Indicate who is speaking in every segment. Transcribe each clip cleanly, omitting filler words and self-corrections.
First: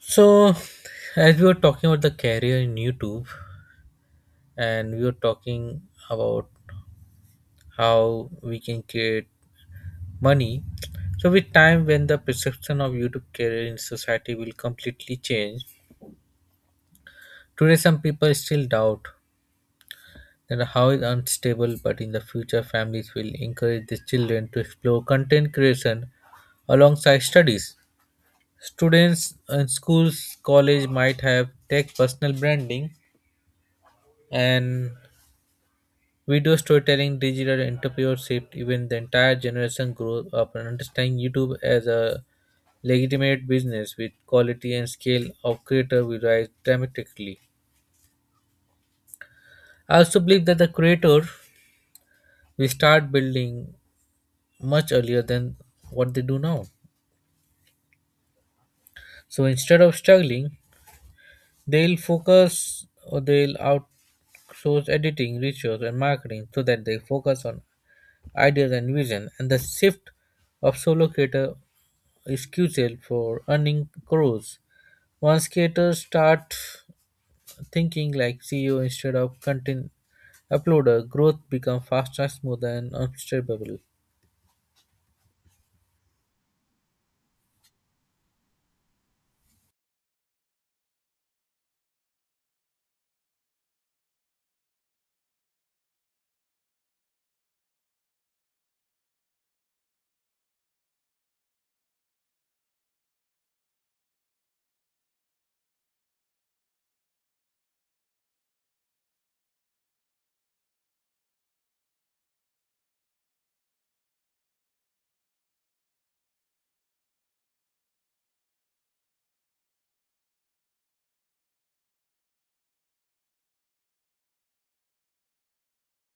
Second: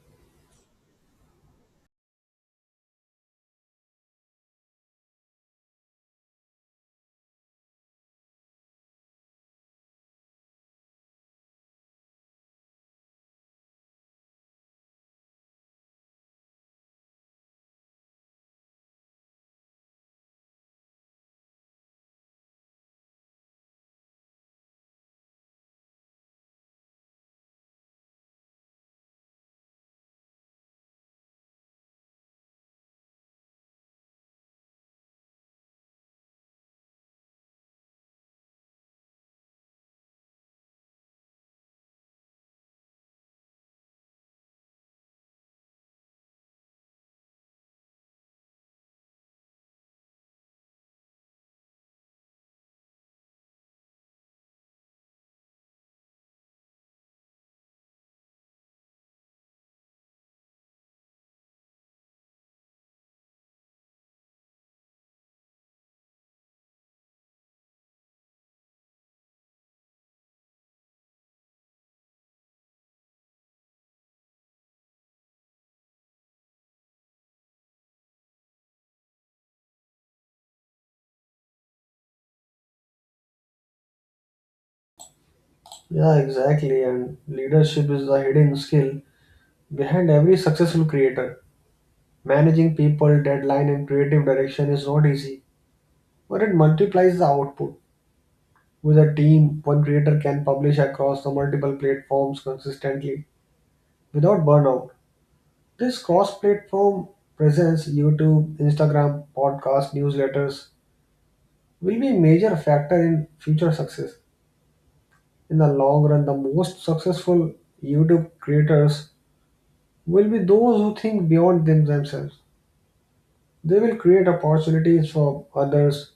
Speaker 1: So, as we were talking about the career in YouTube, and we were talking about how we can create money. So, with time, when the perception of YouTube career in society will completely change, today some people still doubt that how is unstable. But in the future, families will encourage their children to explore content creation alongside studies. Students in schools, college might have tech personal branding and video storytelling, digital entrepreneurship, even the entire generation grew up and understanding YouTube as a legitimate business with quality and scale of creator will rise dramatically. I also believe that the creator will start building much earlier than what they do now. So instead of struggling, they'll focus or they'll outsource editing, research, and marketing so that they focus on ideas and vision. And the shift of solo creator excusal for earning crores. Once creators start thinking like CEO instead of content uploader, growth become faster, smoother, and unstoppable.
Speaker 2: Yeah, exactly. And leadership is the hidden skill behind every successful creator. Managing people, deadline, and creative direction is not easy, but it multiplies the output. With a team, one creator can publish across the multiple platforms consistently without burnout. This cross platform presence, YouTube, Instagram, podcast, newsletters, will be a major factor in future success. In the long run, the most successful YouTube creators will be those who think beyond themselves. They will create opportunities for others,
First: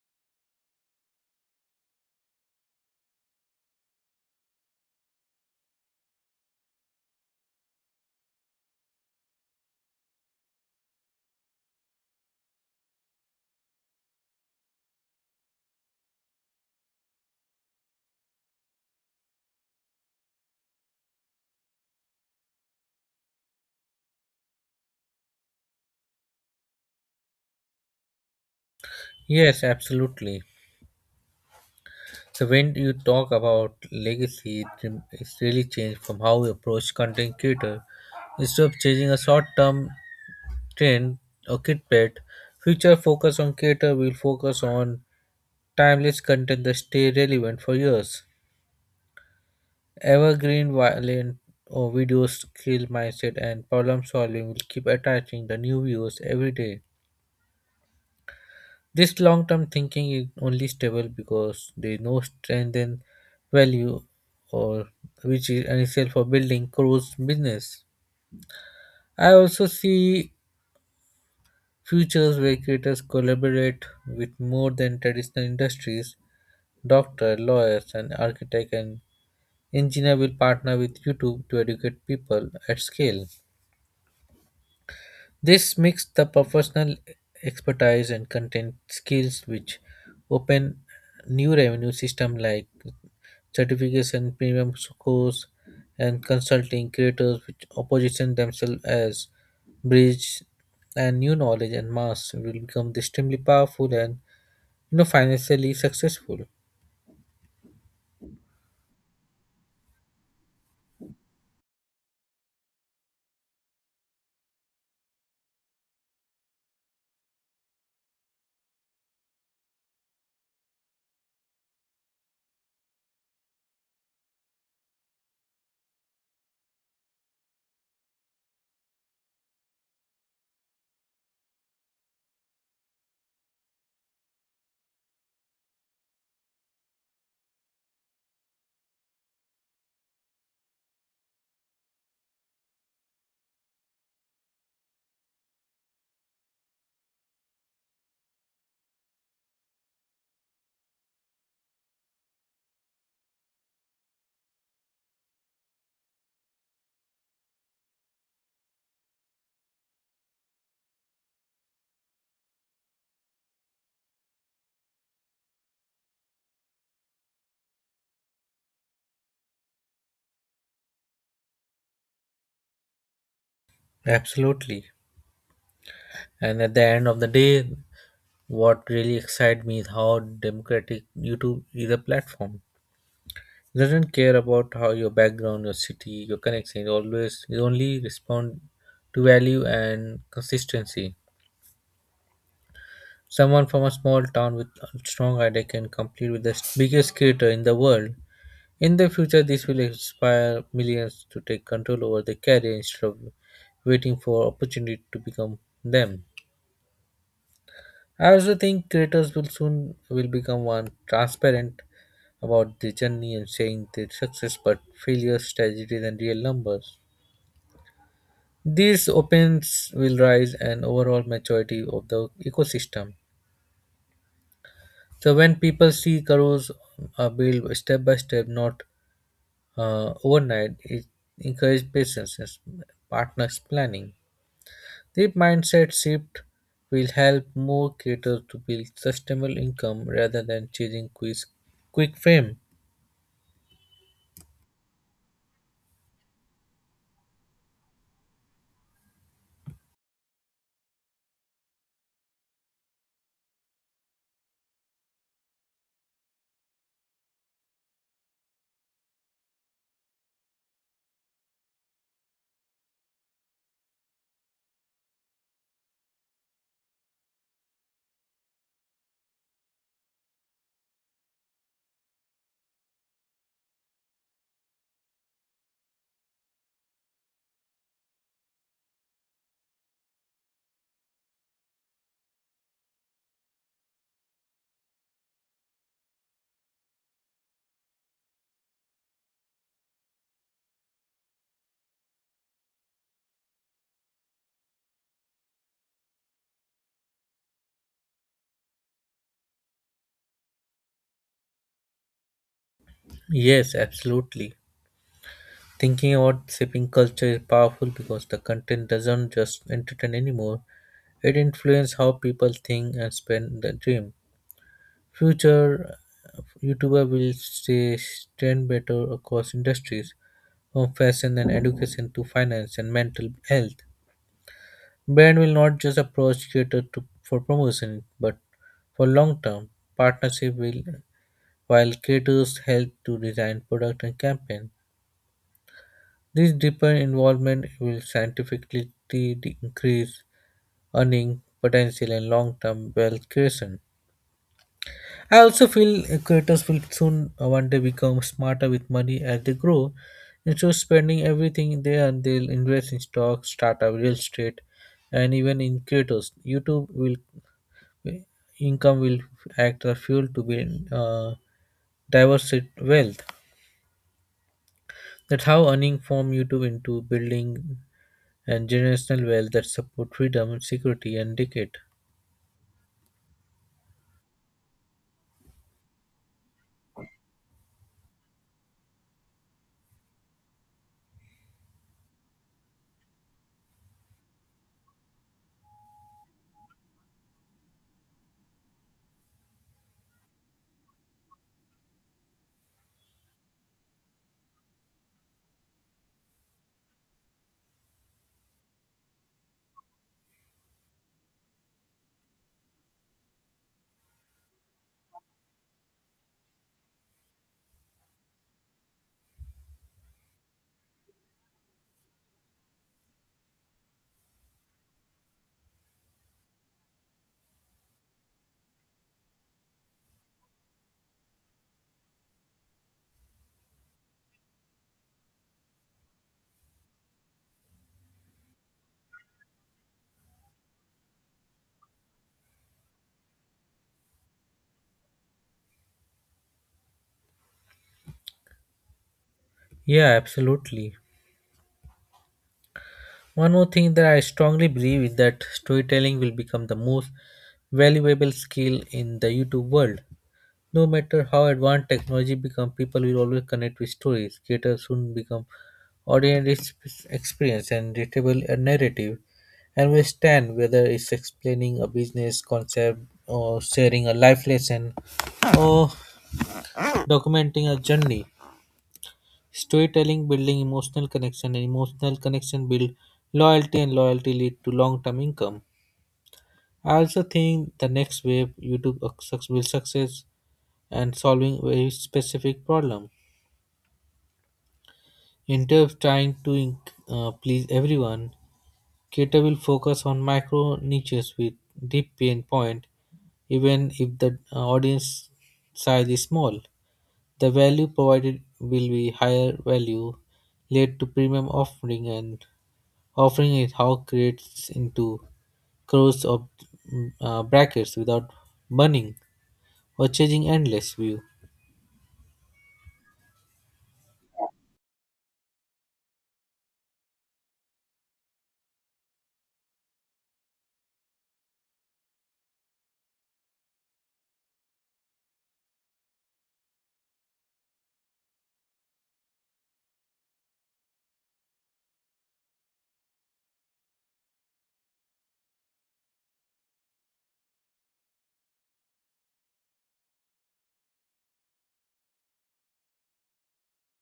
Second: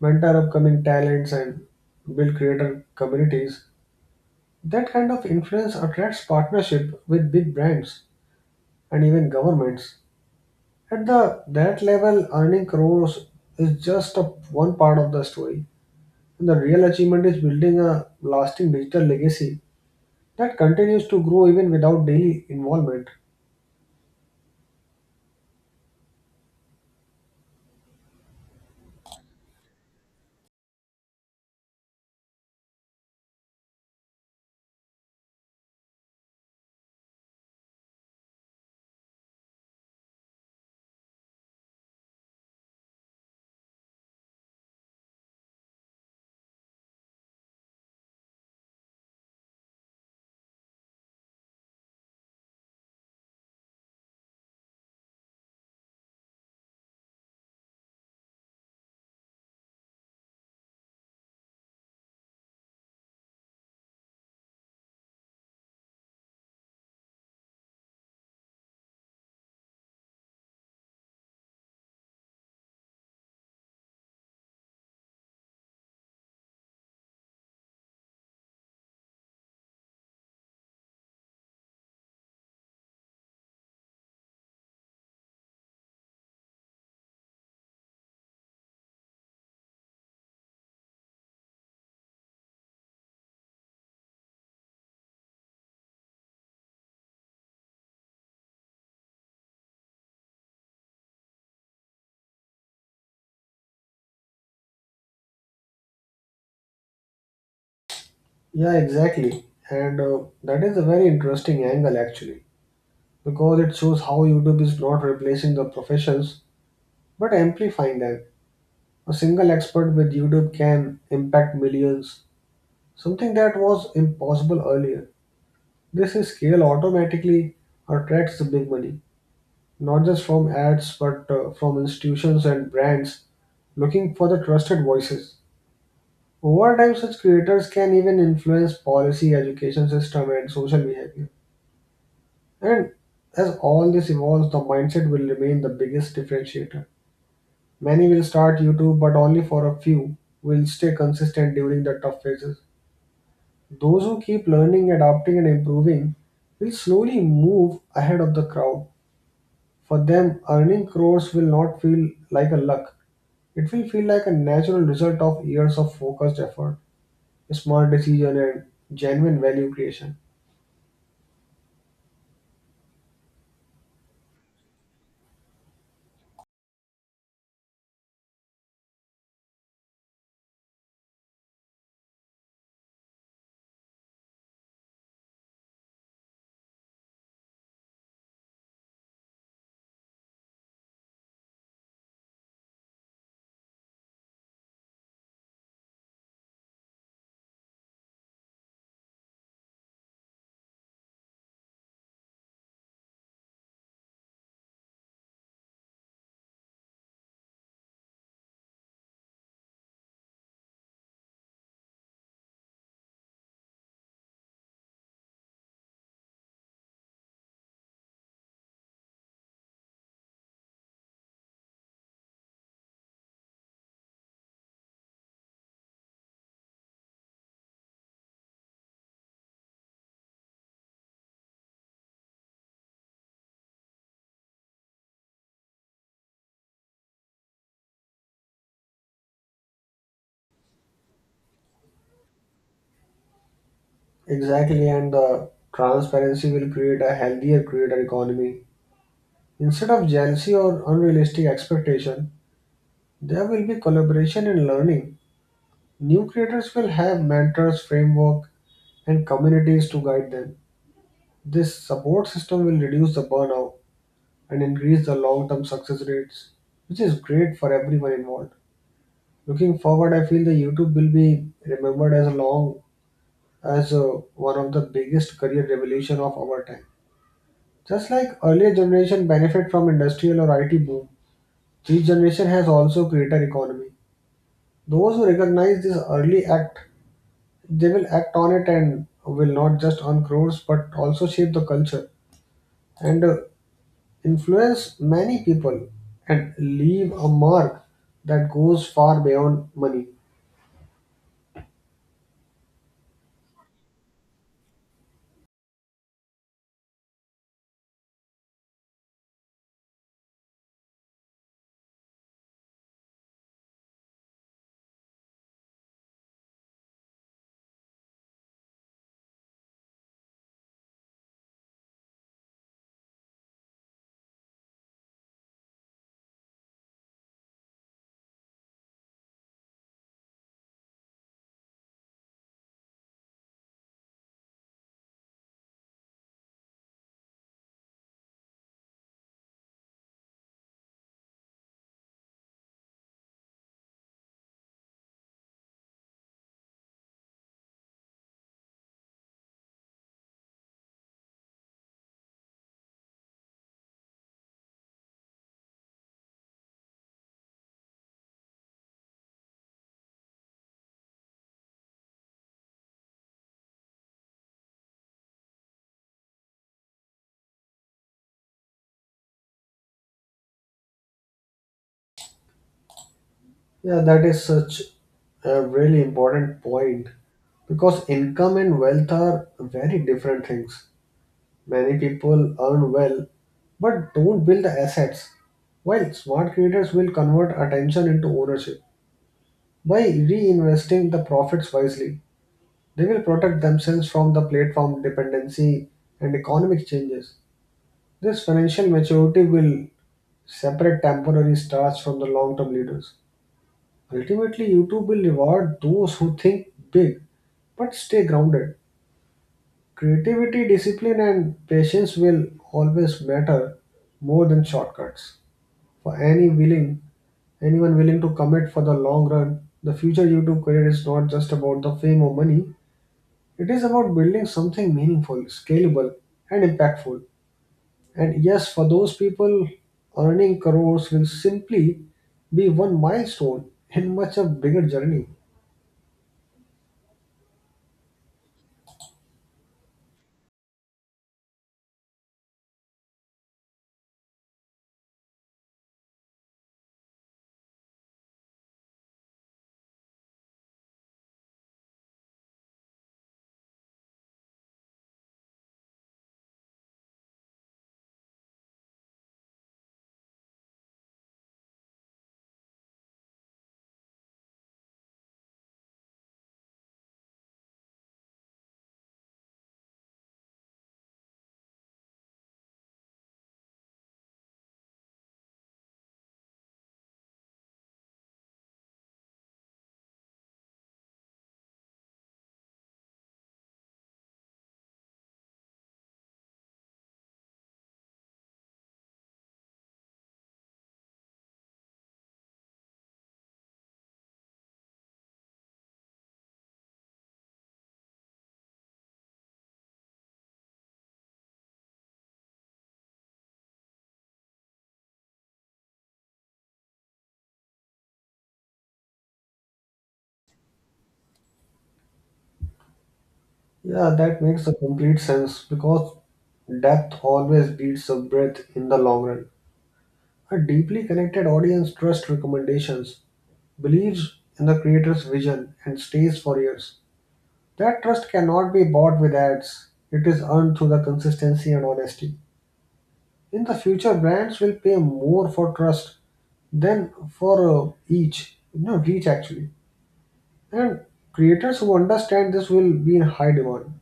Speaker 2: mentor upcoming talents, and build creator communities. That kind of influence attracts partnership with big brands and even governments. At the that level, earning crores is just one part of the story. And the real achievement is building a lasting digital legacy that continues to grow even without daily involvement.
Speaker 1: Yes, absolutely. So when you talk about legacy, it's really changed from how we approach content creator. Instead of chasing a short-term trend or clickbait, future focus on creator will focus on timeless content that stay relevant for years. Evergreen, violent or video skill mindset and problem solving will keep attracting the new viewers every day. This long term thinking is only stable because they know strength and value or which is essential for building crores business. I also see futures where creators collaborate with more than traditional industries. Doctor, lawyers and architect and engineer will partner with YouTube to educate people at scale. This mixed the professional expertise and content skills which open new revenue system like certification, premium course and consulting creators which position themselves as bridge and new knowledge and mass will become extremely powerful and financially successful.
Speaker 2: Yeah, exactly. And that is a very interesting angle, actually, because it shows how YouTube is not replacing the professions but amplifying them. A single expert with YouTube can impact millions, something that was impossible earlier. This is scale automatically attracts the big money, not just from ads but from institutions and brands looking for the trusted voices. Over time, such creators can even influence policy, education system, and social behavior. And as all this evolves, the mindset will remain the biggest differentiator. Many will start YouTube, but only for a few will stay consistent during the tough phases. Those who keep learning, adapting, and improving will slowly move ahead of the crowd. For them, earning crores will not feel like a luck. It will feel like a natural result of years of focused effort, smart decision, and genuine value creation.
Speaker 1: Absolutely. And at the end of the day, what really excites me is how democratic YouTube is a platform does not care about how your background, your city, your connection. They only respond to value and consistency. Someone from a small town with a strong idea can compete with the biggest creator in the world. In the future, this will inspire millions to take control over their career instead of waiting for opportunity to become them. I also think creators will soon will become one transparent about the journey and saying their success, but failures, tragedies, and real numbers. These opens will rise and overall maturity of the ecosystem. So when people see cows are built step by step, not overnight, it encourages patience, and partners planning. This mindset shift will help more creators to build sustainable income rather than chasing quick fame.
Speaker 2: Exactly, and the transparency will create a healthier creator economy. Instead of jealousy or unrealistic expectation, there will be collaboration and learning. New creators will have mentors, framework, and communities to guide them. This support system will reduce the burnout and increase the long term success rates, which is great for everyone involved. Looking forward, I feel the YouTube will be remembered as long as one of the biggest career revolution of our time. Just like earlier generation benefit from industrial or IT boom, this generation has also creator economy. Those who recognize this early act they will act on it and will not just earn crores but also shape the culture and influence many people and leave a mark that goes far beyond money.
Speaker 1: Yes, absolutely. Thinking about shaping culture is powerful because the content doesn't just entertain anymore. It influences how people think and spend their dream. Future YouTuber will stay stand better across industries, from fashion and education to finance and mental health. Brand will not just approach creator to, for promotion, but for long-term partnership will while creators help to design product and campaign. This deeper involvement will scientifically increase earning potential and long-term wealth creation. I also feel creators will soon one day become smarter with money as they grow. Instead of spending everything they earn, they'll invest in stocks, startup, real estate, and even in creators. YouTube will uh, income will act as fuel to build diverse wealth. That's how earning from YouTube into building and generational wealth that support freedom, security, and decade.
Speaker 2: Yeah, that is such a really important point because income and wealth are very different things. Many people earn well but don't build the assets while smart creators will convert attention into ownership by reinvesting the profits wisely. They will protect themselves from the platform dependency and economic changes. This financial maturity will separate temporary stars from the long term leaders. Ultimately, YouTube will reward those who think big but stay grounded. Creativity, discipline, and patience will always matter more than shortcuts. For any willing, anyone willing to commit for the long run, the future YouTube career is not just about the fame or money. It is about building something meaningful, scalable, and impactful. And yes, for those people, earning crores will simply be one milestone in much a bigger journey.
Speaker 1: Yeah, absolutely. One more thing that I strongly believe is that storytelling will become the most valuable skill in the YouTube world. No matter how advanced technology becomes, people will always connect with stories. Creators soon become audience experience and relatable a narrative and will stand whether it's explaining a business concept or sharing a life lesson or documenting a journey. Storytelling building emotional connection and emotional connection build loyalty and loyalty lead to long-term income. I also think the next wave will success and solving very specific problem. Instead of trying to please everyone, Cater will focus on micro niches with deep pain point, even if the audience size is small. The value provided will be higher value, led to premium offering, and offering is how creates into crores of brackets without burning or changing endless view.
Speaker 2: Yeah, that makes a complete sense because depth always beats the breadth in the long run. A deeply connected audience trusts recommendations, believes in the creator's vision, and stays for years. That trust cannot be bought with ads, it is earned through the consistency and honesty. In the future brands will pay more for trust than for each reach, actually, and creators who understand this will be in high demand.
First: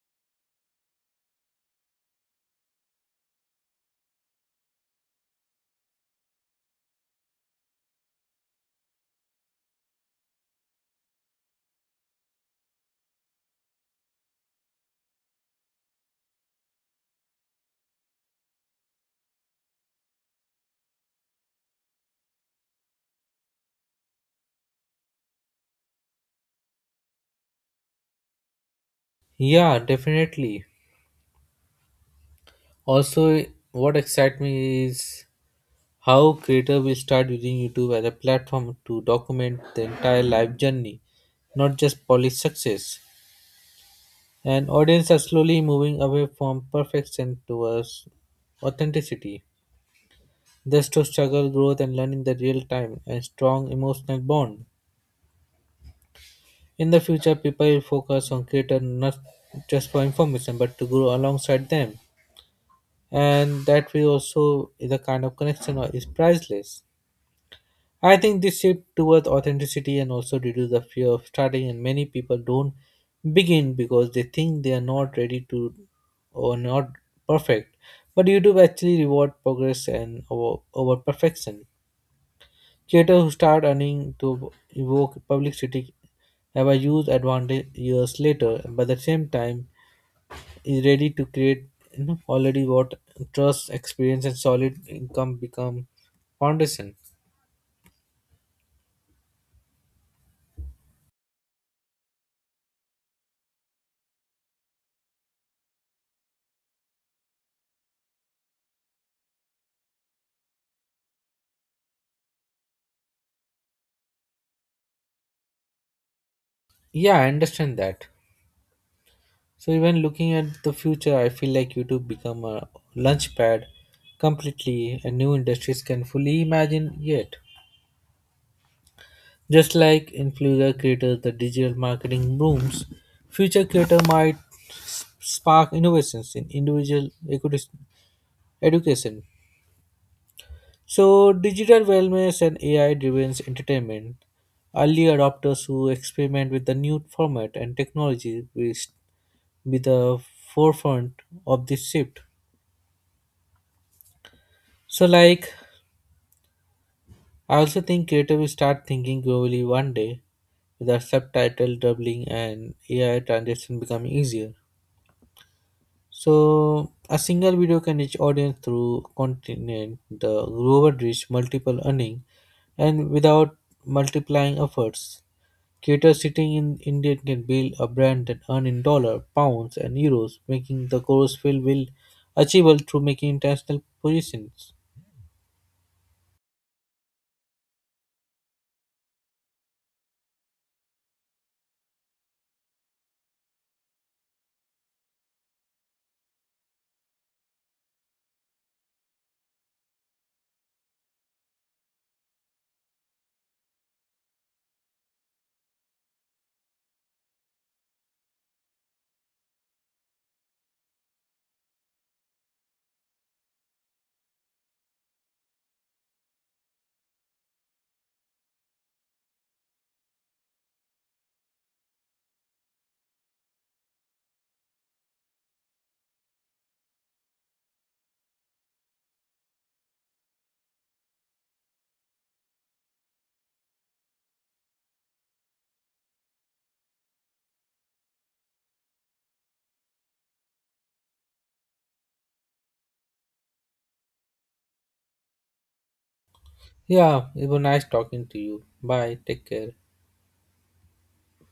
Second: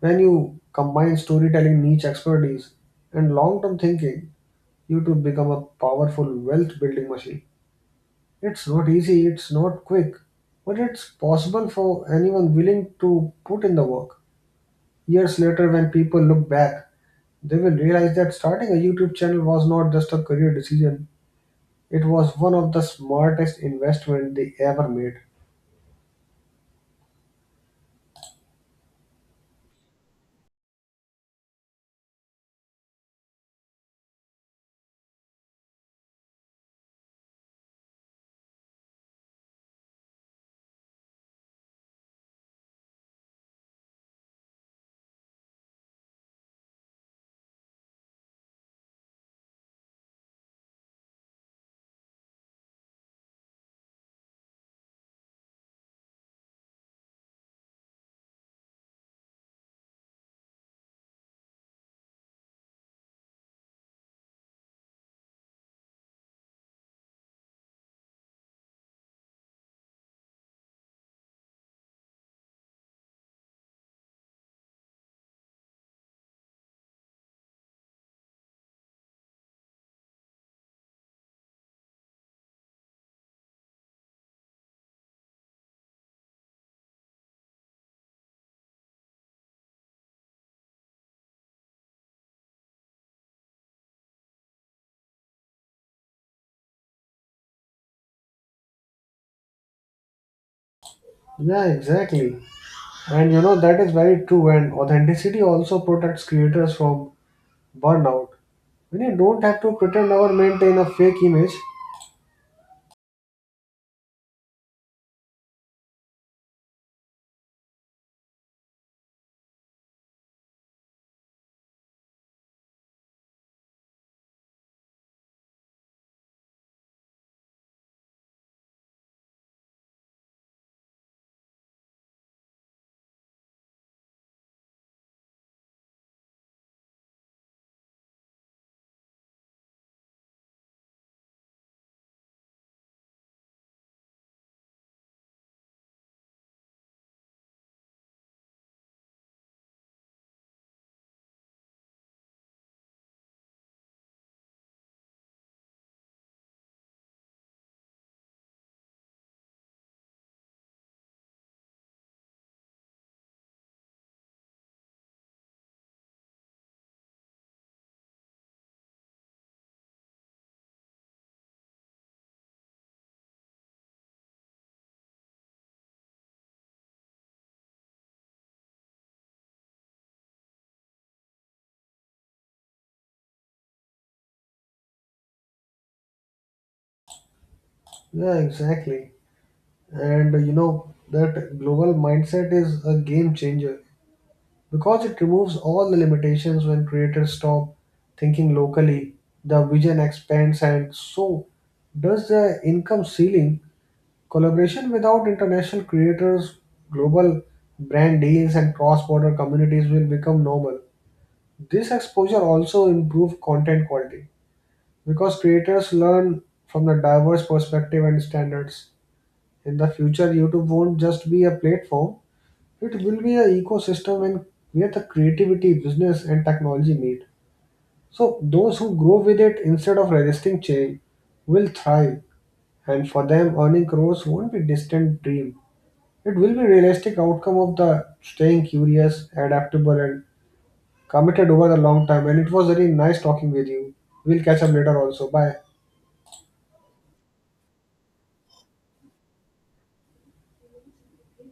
Speaker 2: When you combine storytelling niche expertise and long-term thinking, you to become a powerful wealth building machine. It's not easy, it's not quick, but it's possible for anyone willing to put in the work. Years later when people look back, they will realize that starting a YouTube channel was not just a career decision. It was one of the smartest investment they ever made.
Speaker 1: Yeah, definitely. Also, what excites me is how creators will start using YouTube as a platform to document the entire life journey, not just polished success. And audience are slowly moving away from perfection towards authenticity, thus to struggle, growth, and learning the real time and strong emotional bond. In the future, people will focus on creators not just for information but to grow alongside them, and that way also is a kind of connection or is priceless. I think this shift towards authenticity and also reduce the fear of starting and many people don't begin because they think they are not ready to or not perfect. But YouTube actually reward progress and over perfection. Creators who start earning to evoke publicity have a huge advantage years later, but at the same time is ready to create already what trust, experience and solid income become foundation.
Speaker 2: Yeah, exactly. And you know that is very true and authenticity also protects creators from burnout. When you don't have to pretend or maintain a fake image.
Speaker 1: Yeah, I understand that. So even looking at the future, I feel like YouTube become a launchpad completely and new industries can fully imagine yet. Just like influencer creators, the digital marketing booms, future creator might spark innovations in education. So digital wellness and AI-driven entertainment, early adopters who experiment with the new format and technology will be the forefront of this shift. So, like I also think creative will start thinking globally one day with our subtitle doubling and AI translation becoming easier. So a single video can reach audience through continent, the global reach, multiple earning, and without multiplying efforts. Creators sitting in India can build a brand and earn in dollar, pounds, and euros, making the goals feel will achievable through making international positions.
Speaker 2: Yeah, exactly. And you know that global mindset is a game changer because it removes all the limitations when creators stop thinking locally. The vision expands and so does the income ceiling. Collaboration without international creators, global brand deals, and cross border communities will become normal. This exposure also improves content quality because creators learn from the diverse perspective and standards. In the future, YouTube won't just be a platform, it will be an ecosystem and where the creativity, business, and technology meet. So, those who grow with it instead of resisting change will thrive, and for them, earning crores won't be distant dream. It will be realistic outcome of the staying curious, adaptable and committed over the long time. And it was very nice talking with you. We'll catch up later also. Bye.
Speaker 1: Yeah, it was nice talking to you. Bye. Take care.